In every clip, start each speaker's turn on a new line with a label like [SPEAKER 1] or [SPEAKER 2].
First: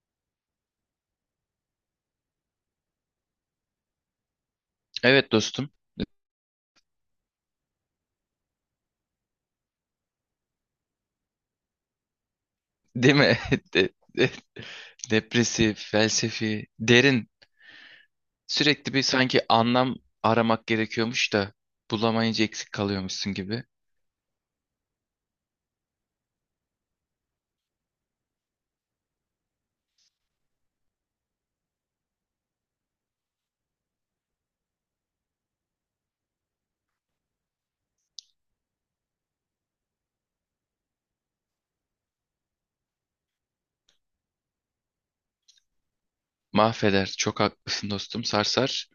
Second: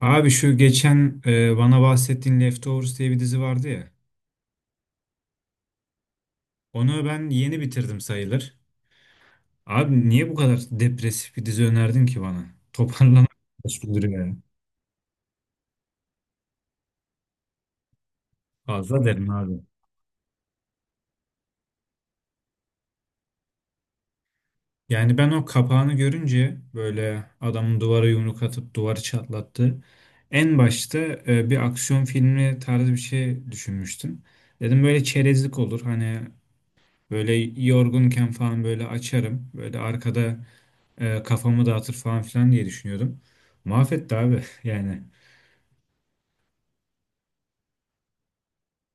[SPEAKER 1] Abi şu geçen bana bahsettiğin Leftovers diye bir dizi vardı ya.
[SPEAKER 2] Evet dostum.
[SPEAKER 1] Onu ben yeni bitirdim sayılır. Abi niye bu kadar depresif bir dizi önerdin ki bana?
[SPEAKER 2] Değil
[SPEAKER 1] Toparlanan
[SPEAKER 2] mi? De-
[SPEAKER 1] güldürüyor
[SPEAKER 2] de-
[SPEAKER 1] ya.
[SPEAKER 2] depresif, felsefi, derin. Sürekli bir
[SPEAKER 1] Fazla derim
[SPEAKER 2] sanki
[SPEAKER 1] abi.
[SPEAKER 2] anlam aramak gerekiyormuş da bulamayınca eksik kalıyormuşsun gibi.
[SPEAKER 1] Yani ben o kapağını görünce böyle adamın duvara yumruk atıp duvarı çatlattı. En başta bir aksiyon filmi tarzı bir şey düşünmüştüm. Dedim böyle çerezlik olur. Hani böyle yorgunken falan böyle açarım. Böyle arkada kafamı dağıtır falan filan diye düşünüyordum. Mahvetti abi yani.
[SPEAKER 2] Mahveder. Çok haklısın dostum. Sarsar.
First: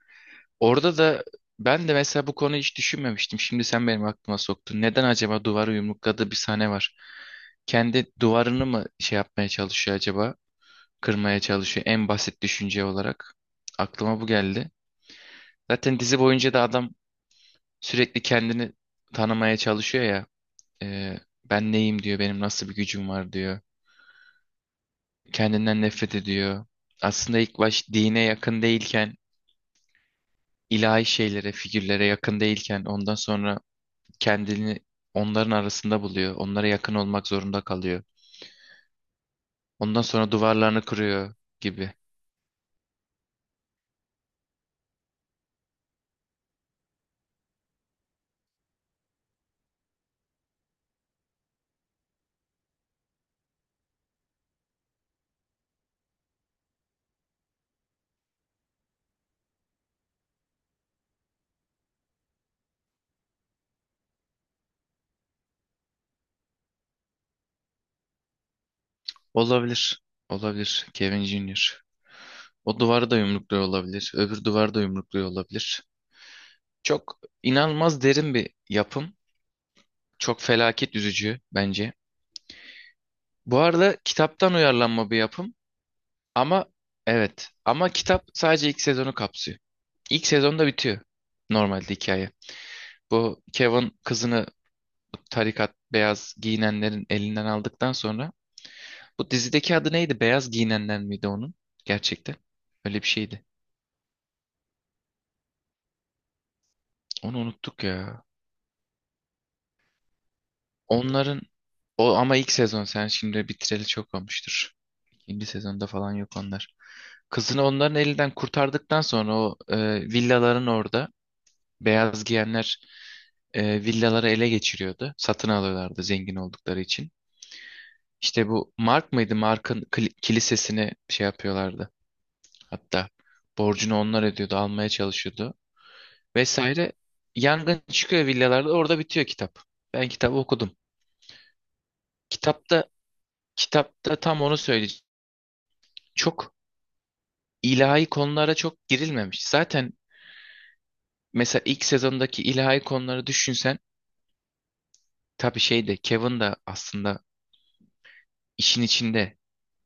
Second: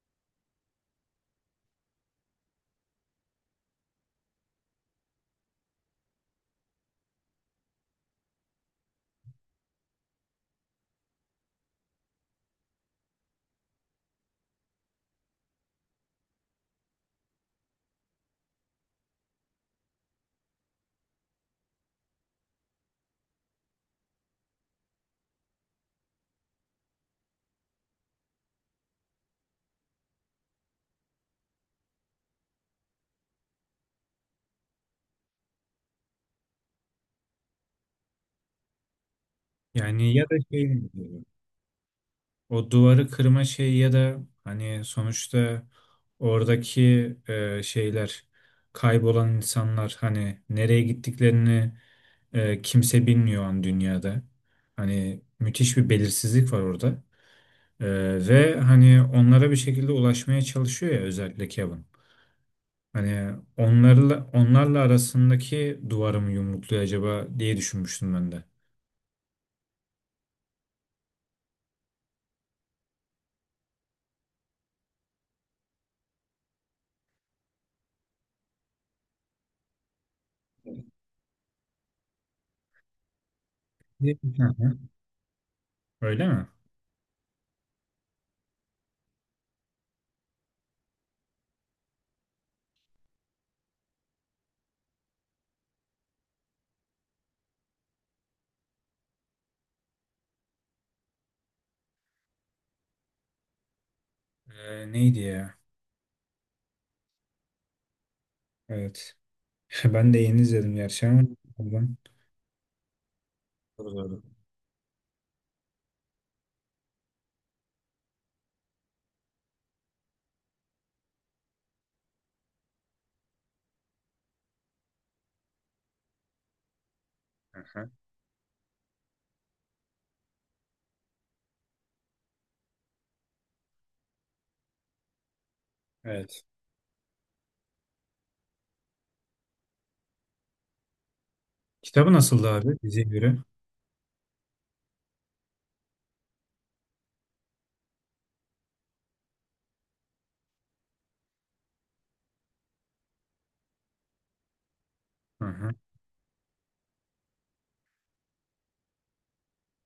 [SPEAKER 2] Orada da ben de mesela bu konuyu hiç düşünmemiştim. Şimdi sen benim aklıma soktun. Neden acaba duvarı yumrukladığı bir sahne var? Kendi duvarını mı şey yapmaya çalışıyor acaba? Kırmaya çalışıyor en basit düşünce olarak. Aklıma bu geldi. Zaten dizi boyunca da adam sürekli kendini tanımaya çalışıyor ya. E, ben neyim diyor, benim nasıl bir gücüm var diyor. Kendinden nefret ediyor. Aslında ilk baş dine yakın değilken, ilahi şeylere, figürlere yakın değilken ondan sonra kendini onların arasında buluyor. Onlara yakın olmak zorunda kalıyor. Ondan
[SPEAKER 1] Yani ya
[SPEAKER 2] sonra
[SPEAKER 1] da şey
[SPEAKER 2] duvarlarını kırıyor gibi.
[SPEAKER 1] o duvarı kırma şeyi ya da hani sonuçta oradaki şeyler, kaybolan insanlar, hani nereye gittiklerini kimse bilmiyor an dünyada. Hani müthiş bir belirsizlik var orada. E, Ve hani onlara bir şekilde ulaşmaya çalışıyor ya, özellikle Kevin. Hani onlarla arasındaki duvarı mı yumrukluyor acaba diye düşünmüştüm ben de.
[SPEAKER 2] Olabilir. Olabilir. Kevin Jr. O duvarı da yumrukluyor olabilir. Öbür duvarı da yumrukluyor olabilir. Çok inanılmaz derin bir yapım. Çok felaket üzücü bence. Bu arada
[SPEAKER 1] Değil. Hı
[SPEAKER 2] kitaptan
[SPEAKER 1] hı.
[SPEAKER 2] uyarlanma bir yapım
[SPEAKER 1] Öyle mi?
[SPEAKER 2] ama evet ama kitap sadece ilk sezonu kapsıyor. İlk sezonda bitiyor normalde hikaye. Bu Kevin kızını tarikat beyaz giyinenlerin elinden aldıktan sonra bu dizideki adı neydi? Beyaz giyinenler miydi onun? Gerçekten öyle bir şeydi.
[SPEAKER 1] Neydi ya?
[SPEAKER 2] Onu unuttuk ya.
[SPEAKER 1] Evet. Ben de yeni izledim gerçi ama.
[SPEAKER 2] Onların
[SPEAKER 1] Pardon.
[SPEAKER 2] o ama ilk sezon sen şimdi bitireli
[SPEAKER 1] Doğru,
[SPEAKER 2] çok
[SPEAKER 1] doğru.
[SPEAKER 2] olmuştur. İkinci sezonda falan yok onlar. Kızını onların elinden kurtardıktan sonra o villaların orada beyaz giyenler villaları ele geçiriyordu. Satın alıyorlardı zengin oldukları için.
[SPEAKER 1] Hı hı.
[SPEAKER 2] İşte bu Mark mıydı? Kilisesini şey yapıyorlardı. Hatta borcunu onlar ödüyordu, almaya çalışıyordu
[SPEAKER 1] Evet.
[SPEAKER 2] vesaire. Yangın çıkıyor villalarda, orada bitiyor kitap. Ben kitabı okudum.
[SPEAKER 1] Kitabı nasıldı abi
[SPEAKER 2] Kitapta
[SPEAKER 1] diziye göre?
[SPEAKER 2] kitapta tam onu söyleyeceğim. Çok ilahi konulara çok girilmemiş. Zaten mesela ilk sezondaki ilahi konuları düşünsen
[SPEAKER 1] Hı
[SPEAKER 2] tabii
[SPEAKER 1] hı.
[SPEAKER 2] şey de Kevin de aslında işin içinde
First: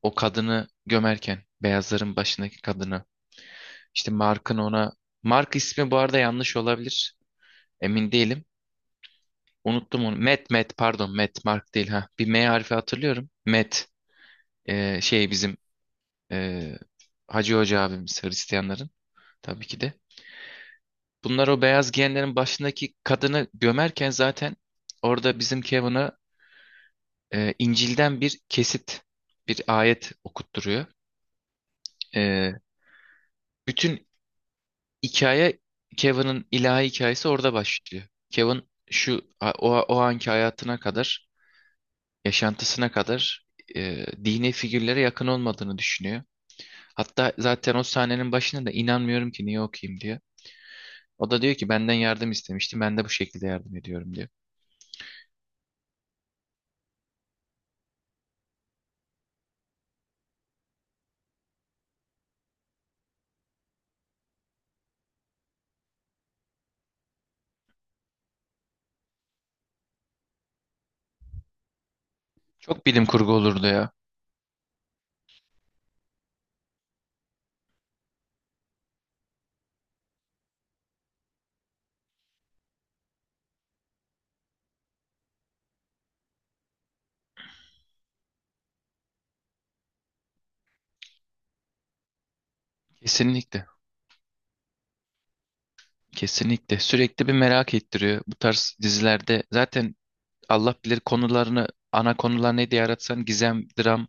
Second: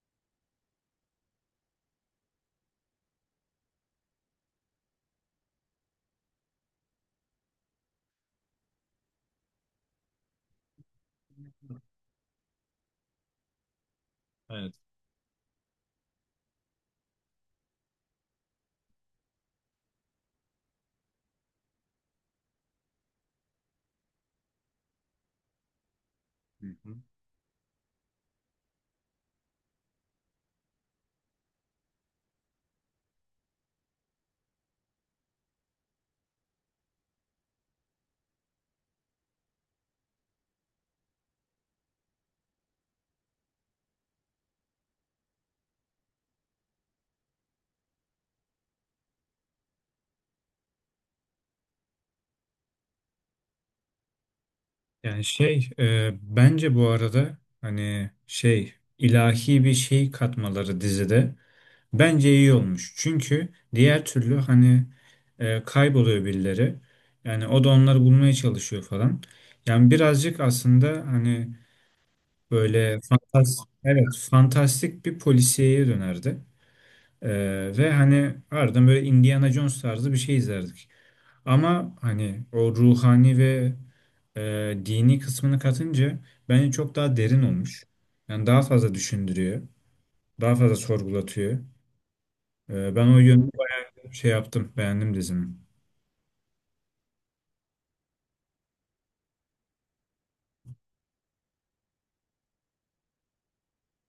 [SPEAKER 2] o kadını gömerken beyazların başındaki kadını işte Mark'ın ona Mark ismi bu arada yanlış olabilir emin değilim unuttum onu Matt pardon Matt Mark değil ha bir M harfi hatırlıyorum Matt,
[SPEAKER 1] Evet.
[SPEAKER 2] şey bizim e, Hacı Hoca abimiz Hristiyanların tabii ki de bunlar o beyaz giyenlerin başındaki kadını gömerken zaten orada bizim Kevin'a
[SPEAKER 1] Hı hı.
[SPEAKER 2] İncil'den bir kesit, bir ayet okutturuyor. E, bütün hikaye Kevin'in ilahi hikayesi orada başlıyor. Kevin şu o anki hayatına kadar, yaşantısına kadar dini figürlere yakın olmadığını düşünüyor. Hatta zaten o sahnenin başında da inanmıyorum ki niye okuyayım diyor. O da diyor ki benden yardım istemişti, ben de bu şekilde yardım ediyorum diyor.
[SPEAKER 1] Yani şey bence bu arada hani şey ilahi bir şey katmaları dizide. Bence iyi olmuş. Çünkü diğer türlü hani kayboluyor birileri. Yani o da onları bulmaya çalışıyor falan. Yani birazcık aslında hani
[SPEAKER 2] Çok
[SPEAKER 1] böyle
[SPEAKER 2] bilim kurgu
[SPEAKER 1] fantastik,
[SPEAKER 2] olurdu ya.
[SPEAKER 1] evet, fantastik bir polisiyeye dönerdi. E, Ve hani ardından böyle Indiana Jones tarzı bir şey izlerdik. Ama hani o ruhani ve dini kısmını katınca bence çok daha derin olmuş. Yani daha fazla düşündürüyor. Daha fazla sorgulatıyor. Ben o yönü
[SPEAKER 2] Kesinlikle.
[SPEAKER 1] şey yaptım, beğendim dizimi.
[SPEAKER 2] Kesinlikle sürekli bir merak ettiriyor bu tarz dizilerde. Zaten Allah bilir konularını ana konular ne diye aratsan gizem, dram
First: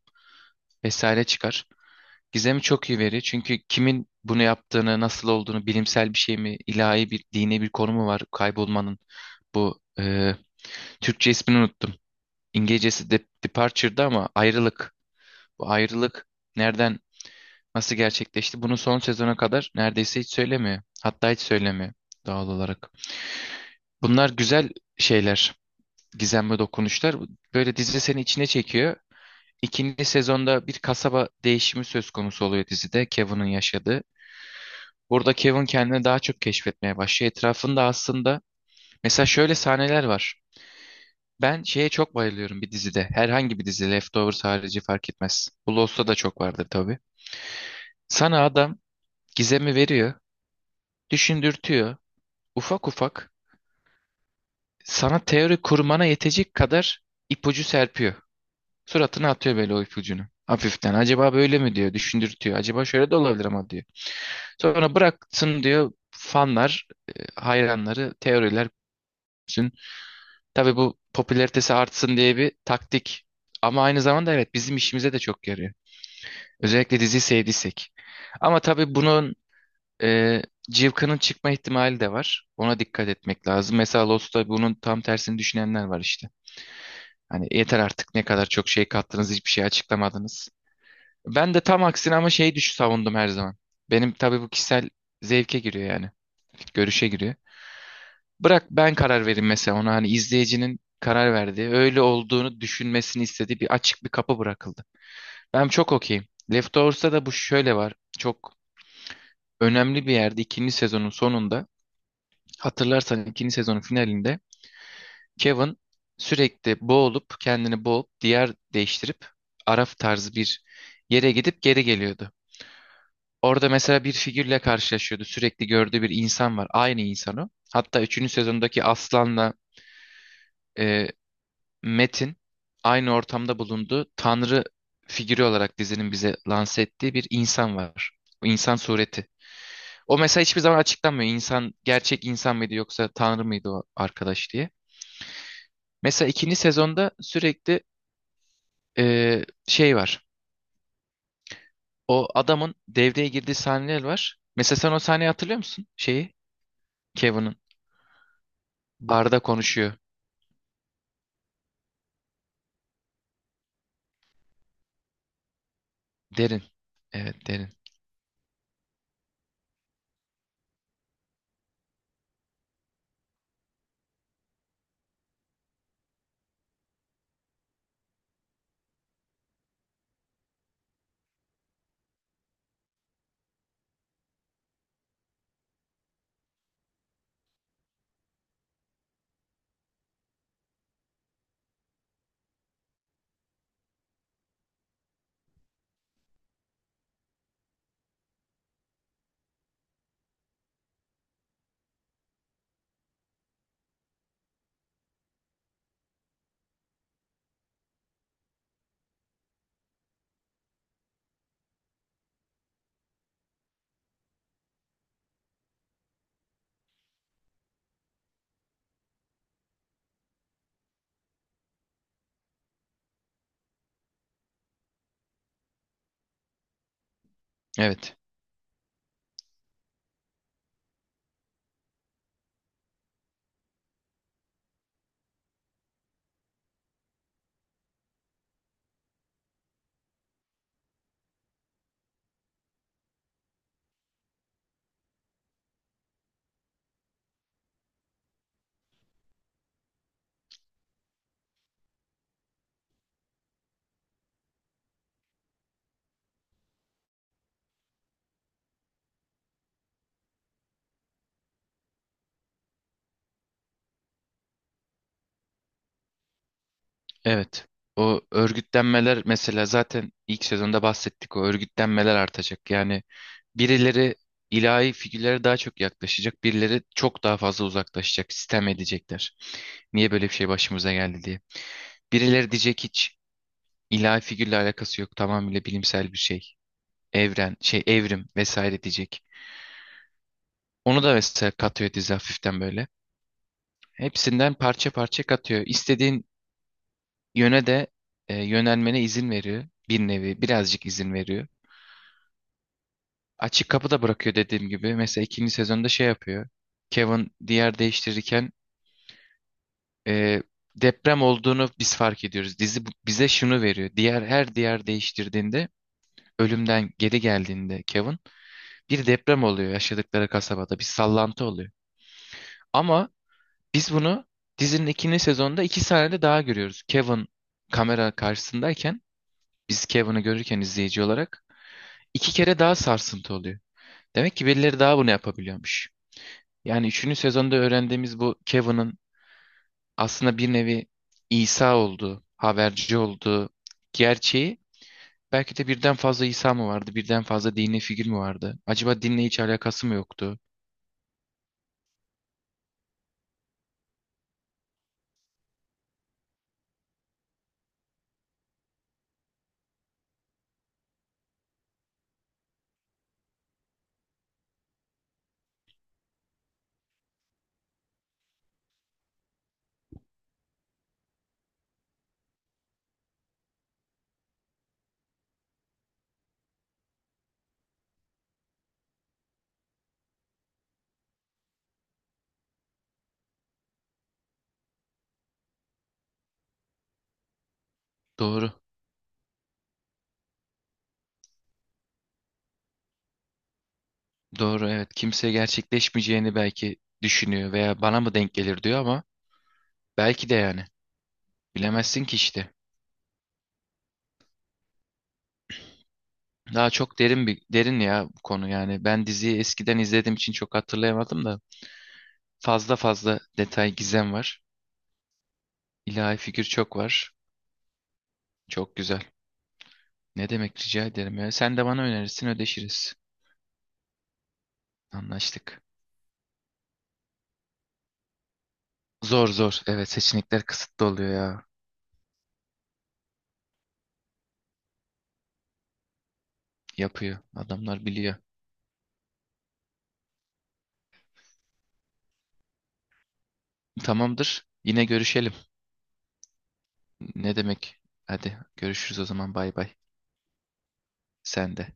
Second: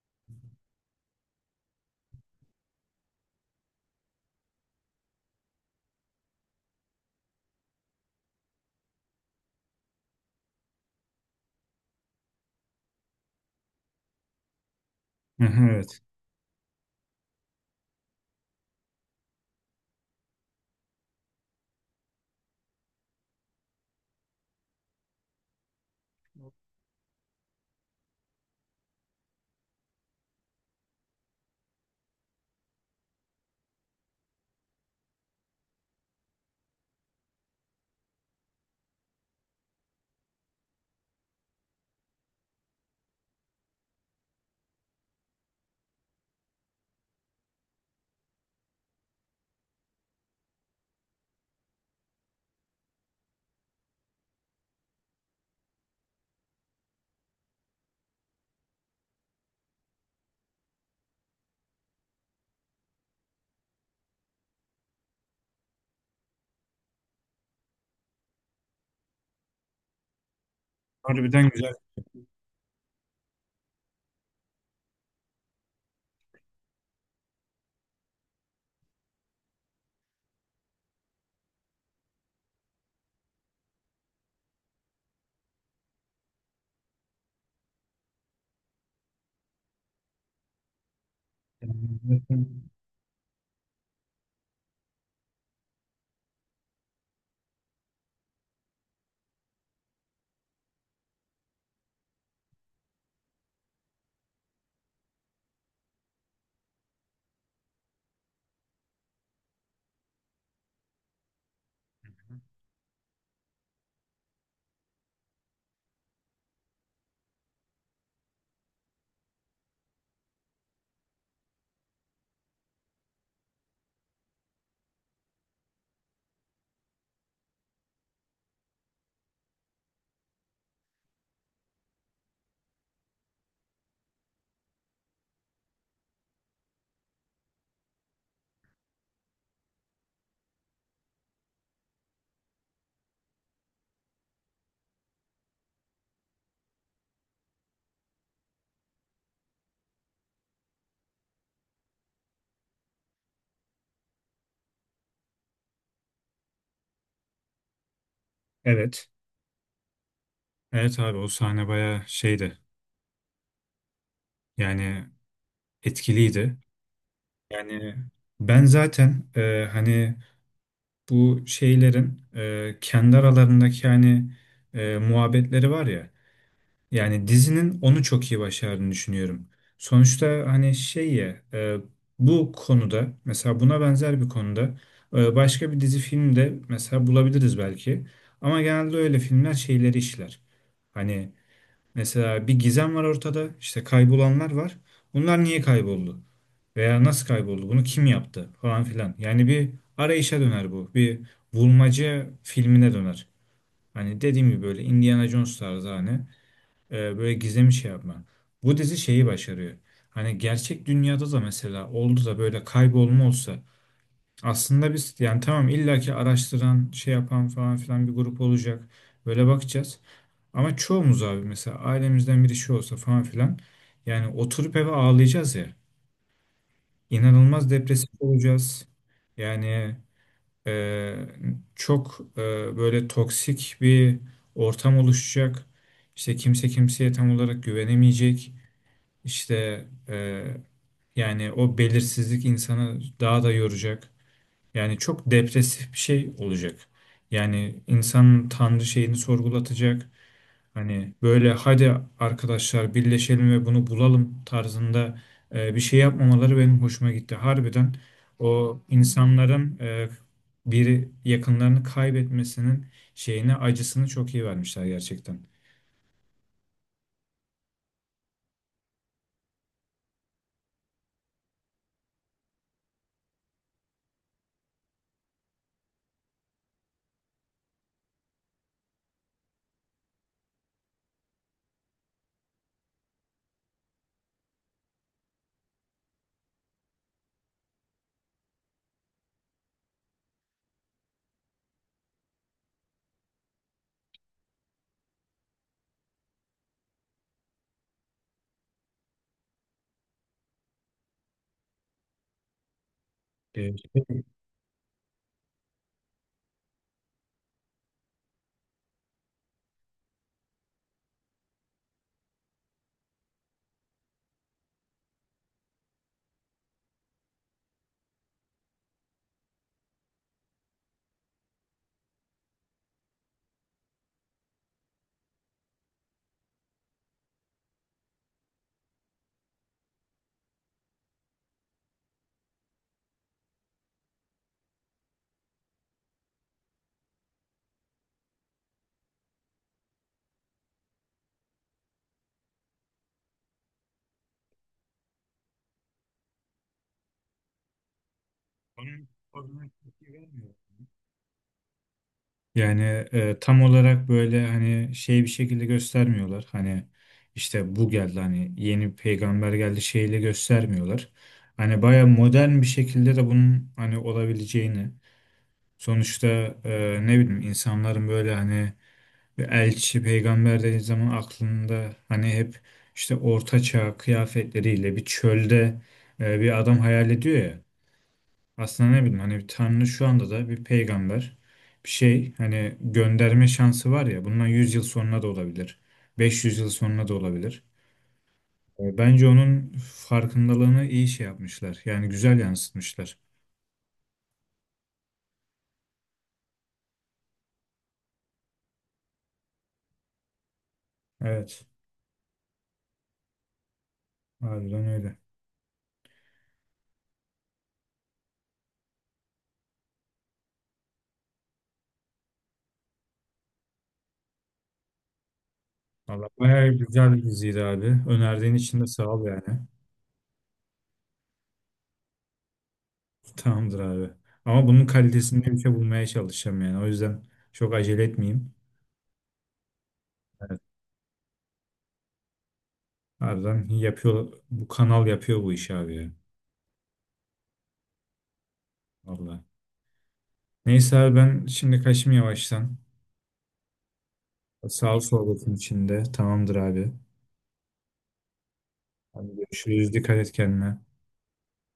[SPEAKER 2] vesaire çıkar. Gizemi çok iyi veriyor çünkü kimin bunu yaptığını, nasıl olduğunu, bilimsel bir şey mi, ilahi bir, dini bir konu mu var kaybolmanın? Bu Türkçe ismini unuttum. İngilizcesi de Departure'da ama ayrılık.
[SPEAKER 1] Hı hı,
[SPEAKER 2] Bu
[SPEAKER 1] evet.
[SPEAKER 2] ayrılık nereden, nasıl gerçekleşti? Bunu son sezona kadar neredeyse hiç söylemiyor. Hatta hiç söylemiyor doğal olarak. Bunlar güzel şeyler, gizemli dokunuşlar. Böyle dizi seni içine çekiyor. İkinci sezonda bir kasaba değişimi söz konusu oluyor dizide Kevin'in yaşadığı. Burada Kevin kendini daha çok keşfetmeye başlıyor. Etrafında aslında mesela şöyle sahneler var. Ben şeye çok bayılıyorum bir dizide. Herhangi bir dizi Leftovers harici fark etmez. Bu Lost'ta da çok vardır tabii. Sana adam gizemi veriyor, düşündürtüyor. Ufak ufak sana teori kurmana yetecek kadar ipucu serpiyor. Suratına atıyor böyle o ipucunu. Hafiften. Acaba böyle mi diyor. Düşündürtüyor. Acaba şöyle de olabilir ama diyor. Sonra bıraksın diyor fanlar, hayranları, teoriler bütün. Tabii bu
[SPEAKER 1] Harbiden güzel.
[SPEAKER 2] popülaritesi artsın diye bir taktik. Ama aynı zamanda evet bizim işimize de çok yarıyor. Özellikle diziyi sevdiysek. Ama tabii bunun e, cıvkının çıkma ihtimali de var. Ona dikkat etmek lazım. Mesela Lost'ta bunun tam tersini düşünenler var işte. Hani yeter artık ne kadar çok şey kattınız hiçbir şey açıklamadınız. Ben de tam aksine ama şeyi savundum her zaman. Benim tabii bu kişisel zevke giriyor yani. Görüşe giriyor. Bırak ben karar vereyim mesela ona hani izleyicinin karar verdiği, öyle olduğunu düşünmesini istediği bir açık bir kapı bırakıldı. Ben çok okeyim. Leftovers'ta da bu şöyle var. Çok önemli bir yerde ikinci sezonun sonunda hatırlarsan ikinci sezonun finalinde Kevin sürekli boğulup kendini boğup diğer değiştirip Araf tarzı bir yere gidip geri geliyordu. Orada mesela bir figürle karşılaşıyordu. Sürekli gördüğü bir insan var. Aynı insanı. Hatta üçüncü sezondaki Aslan'la e, Metin aynı ortamda bulunduğu Tanrı figürü olarak dizinin bize lanse ettiği bir insan var. O insan sureti. O mesela hiçbir zaman açıklanmıyor. İnsan gerçek insan mıydı yoksa Tanrı mıydı o arkadaş diye. Mesela ikinci sezonda sürekli şey var. O adamın devreye girdiği sahneler var. Mesela sen o sahneyi hatırlıyor musun? Şeyi Kevin'ın
[SPEAKER 1] Evet.
[SPEAKER 2] barda konuşuyor.
[SPEAKER 1] Evet abi, o sahne bayağı şeydi. Yani etkiliydi.
[SPEAKER 2] Derin. Evet derin.
[SPEAKER 1] Yani ben zaten hani bu şeylerin kendi aralarındaki hani muhabbetleri var ya. Yani dizinin onu çok iyi başardığını düşünüyorum. Sonuçta hani şey ya bu konuda, mesela buna benzer bir konuda başka bir dizi filmde mesela bulabiliriz belki. Ama genelde öyle filmler şeyleri işler. Hani mesela bir gizem var ortada, işte kaybolanlar var. Bunlar niye kayboldu? Veya nasıl kayboldu? Bunu kim yaptı? Falan filan. Yani bir arayışa döner bu. Bir bulmaca filmine döner. Hani dediğim gibi böyle Indiana Jones tarzı hani böyle gizemli şey yapma. Bu dizi şeyi başarıyor. Hani gerçek dünyada da mesela oldu da böyle kaybolma olsa, aslında biz, yani tamam, illaki araştıran, şey yapan falan filan bir grup olacak. Böyle bakacağız. Ama çoğumuz abi, mesela ailemizden biri şey olsa falan filan, yani oturup eve ağlayacağız ya. İnanılmaz depresif
[SPEAKER 2] Evet.
[SPEAKER 1] olacağız. Yani e, çok böyle toksik bir ortam oluşacak. İşte kimse kimseye tam olarak güvenemeyecek. İşte e, yani o belirsizlik insanı daha da yoracak. Yani çok depresif bir şey olacak. Yani insanın Tanrı şeyini sorgulatacak. Hani böyle hadi arkadaşlar birleşelim ve bunu bulalım tarzında bir şey yapmamaları benim hoşuma gitti. Harbiden o insanların biri yakınlarını kaybetmesinin şeyine, acısını çok iyi vermişler gerçekten.
[SPEAKER 2] Evet. O örgütlenmeler mesela zaten ilk sezonda bahsettik. O örgütlenmeler artacak. Yani birileri ilahi figürlere daha çok yaklaşacak. Birileri çok daha fazla uzaklaşacak. Sistem edecekler. Niye böyle bir şey başımıza geldi diye. Birileri diyecek hiç ilahi figürle alakası yok. Tamamıyla bilimsel bir şey. Evren, şey evrim vesaire diyecek. Onu da mesela katıyor dizi hafiften böyle. Hepsinden parça parça katıyor. İstediğin yöne de yönelmene izin veriyor. Bir nevi birazcık izin veriyor. Açık kapı da
[SPEAKER 1] Şey,
[SPEAKER 2] bırakıyor dediğim gibi. Mesela ikinci sezonda şey yapıyor. Kevin diğer değiştirirken e, deprem olduğunu biz fark ediyoruz. Dizi bize şunu veriyor. Diğer her diğer değiştirdiğinde ölümden geri geldiğinde Kevin bir deprem oluyor yaşadıkları kasabada. Bir sallantı oluyor. Ama biz bunu dizinin ikinci sezonda iki sahnede daha görüyoruz. Kevin kamera karşısındayken biz Kevin'i görürken izleyici olarak iki kere daha sarsıntı oluyor. Demek ki birileri daha bunu yapabiliyormuş. Yani üçüncü sezonda öğrendiğimiz bu Kevin'ın aslında bir nevi İsa olduğu, haberci olduğu gerçeği belki de birden fazla İsa mı vardı, birden fazla dini figür mü vardı? Acaba dinle hiç
[SPEAKER 1] onun
[SPEAKER 2] alakası mı
[SPEAKER 1] çok iyi
[SPEAKER 2] yoktu?
[SPEAKER 1] vermiyor. Yani tam olarak böyle hani şey bir şekilde göstermiyorlar. Hani işte bu geldi, hani yeni peygamber geldi şeyle göstermiyorlar. Hani baya modern bir şekilde de bunun hani olabileceğini. Sonuçta ne bileyim, insanların böyle hani bir elçi peygamber dediği zaman aklında hani hep işte orta çağ kıyafetleriyle bir çölde bir adam hayal ediyor ya. Aslında ne bileyim, hani Tanrı şu anda da bir peygamber, bir şey hani gönderme şansı var ya, bundan 100 yıl sonra da olabilir. 500 yıl sonra da olabilir.
[SPEAKER 2] Doğru,
[SPEAKER 1] Bence onun farkındalığını iyi şey yapmışlar. Yani güzel yansıtmışlar.
[SPEAKER 2] doğru evet. Kimse gerçekleşmeyeceğini belki düşünüyor veya bana mı denk gelir diyor ama belki de yani.
[SPEAKER 1] Evet.
[SPEAKER 2] Bilemezsin ki işte.
[SPEAKER 1] Harbiden öyle.
[SPEAKER 2] Daha çok derin bir derin ya bu konu yani. Ben diziyi eskiden izlediğim için çok hatırlayamadım da. Fazla fazla detay gizem var. İlahi
[SPEAKER 1] Valla
[SPEAKER 2] figür
[SPEAKER 1] bayağı
[SPEAKER 2] çok var.
[SPEAKER 1] güzel bir diziydi abi. Önerdiğin
[SPEAKER 2] Çok
[SPEAKER 1] için de
[SPEAKER 2] güzel.
[SPEAKER 1] sağ ol yani.
[SPEAKER 2] Ne demek rica ederim ya. Sen de bana önerirsin ödeşiriz.
[SPEAKER 1] Tamamdır abi. Ama bunun kalitesinde bir
[SPEAKER 2] Anlaştık.
[SPEAKER 1] şey bulmaya çalışacağım yani. O yüzden çok acele etmeyeyim.
[SPEAKER 2] Zor zor. Evet seçenekler
[SPEAKER 1] Evet.
[SPEAKER 2] kısıtlı oluyor ya.
[SPEAKER 1] Harbiden yapıyor. Bu kanal yapıyor bu işi abi ya.
[SPEAKER 2] Yapıyor. Adamlar biliyor.
[SPEAKER 1] Valla. Neyse abi ben şimdi kaçayım yavaştan.
[SPEAKER 2] Tamamdır. Yine
[SPEAKER 1] Sağ ol
[SPEAKER 2] görüşelim.
[SPEAKER 1] sohbetin içinde. Tamamdır abi.
[SPEAKER 2] Ne demek? Hadi görüşürüz o zaman
[SPEAKER 1] Hadi
[SPEAKER 2] bay bay.
[SPEAKER 1] görüşürüz. Dikkat et kendine.
[SPEAKER 2] Sen de.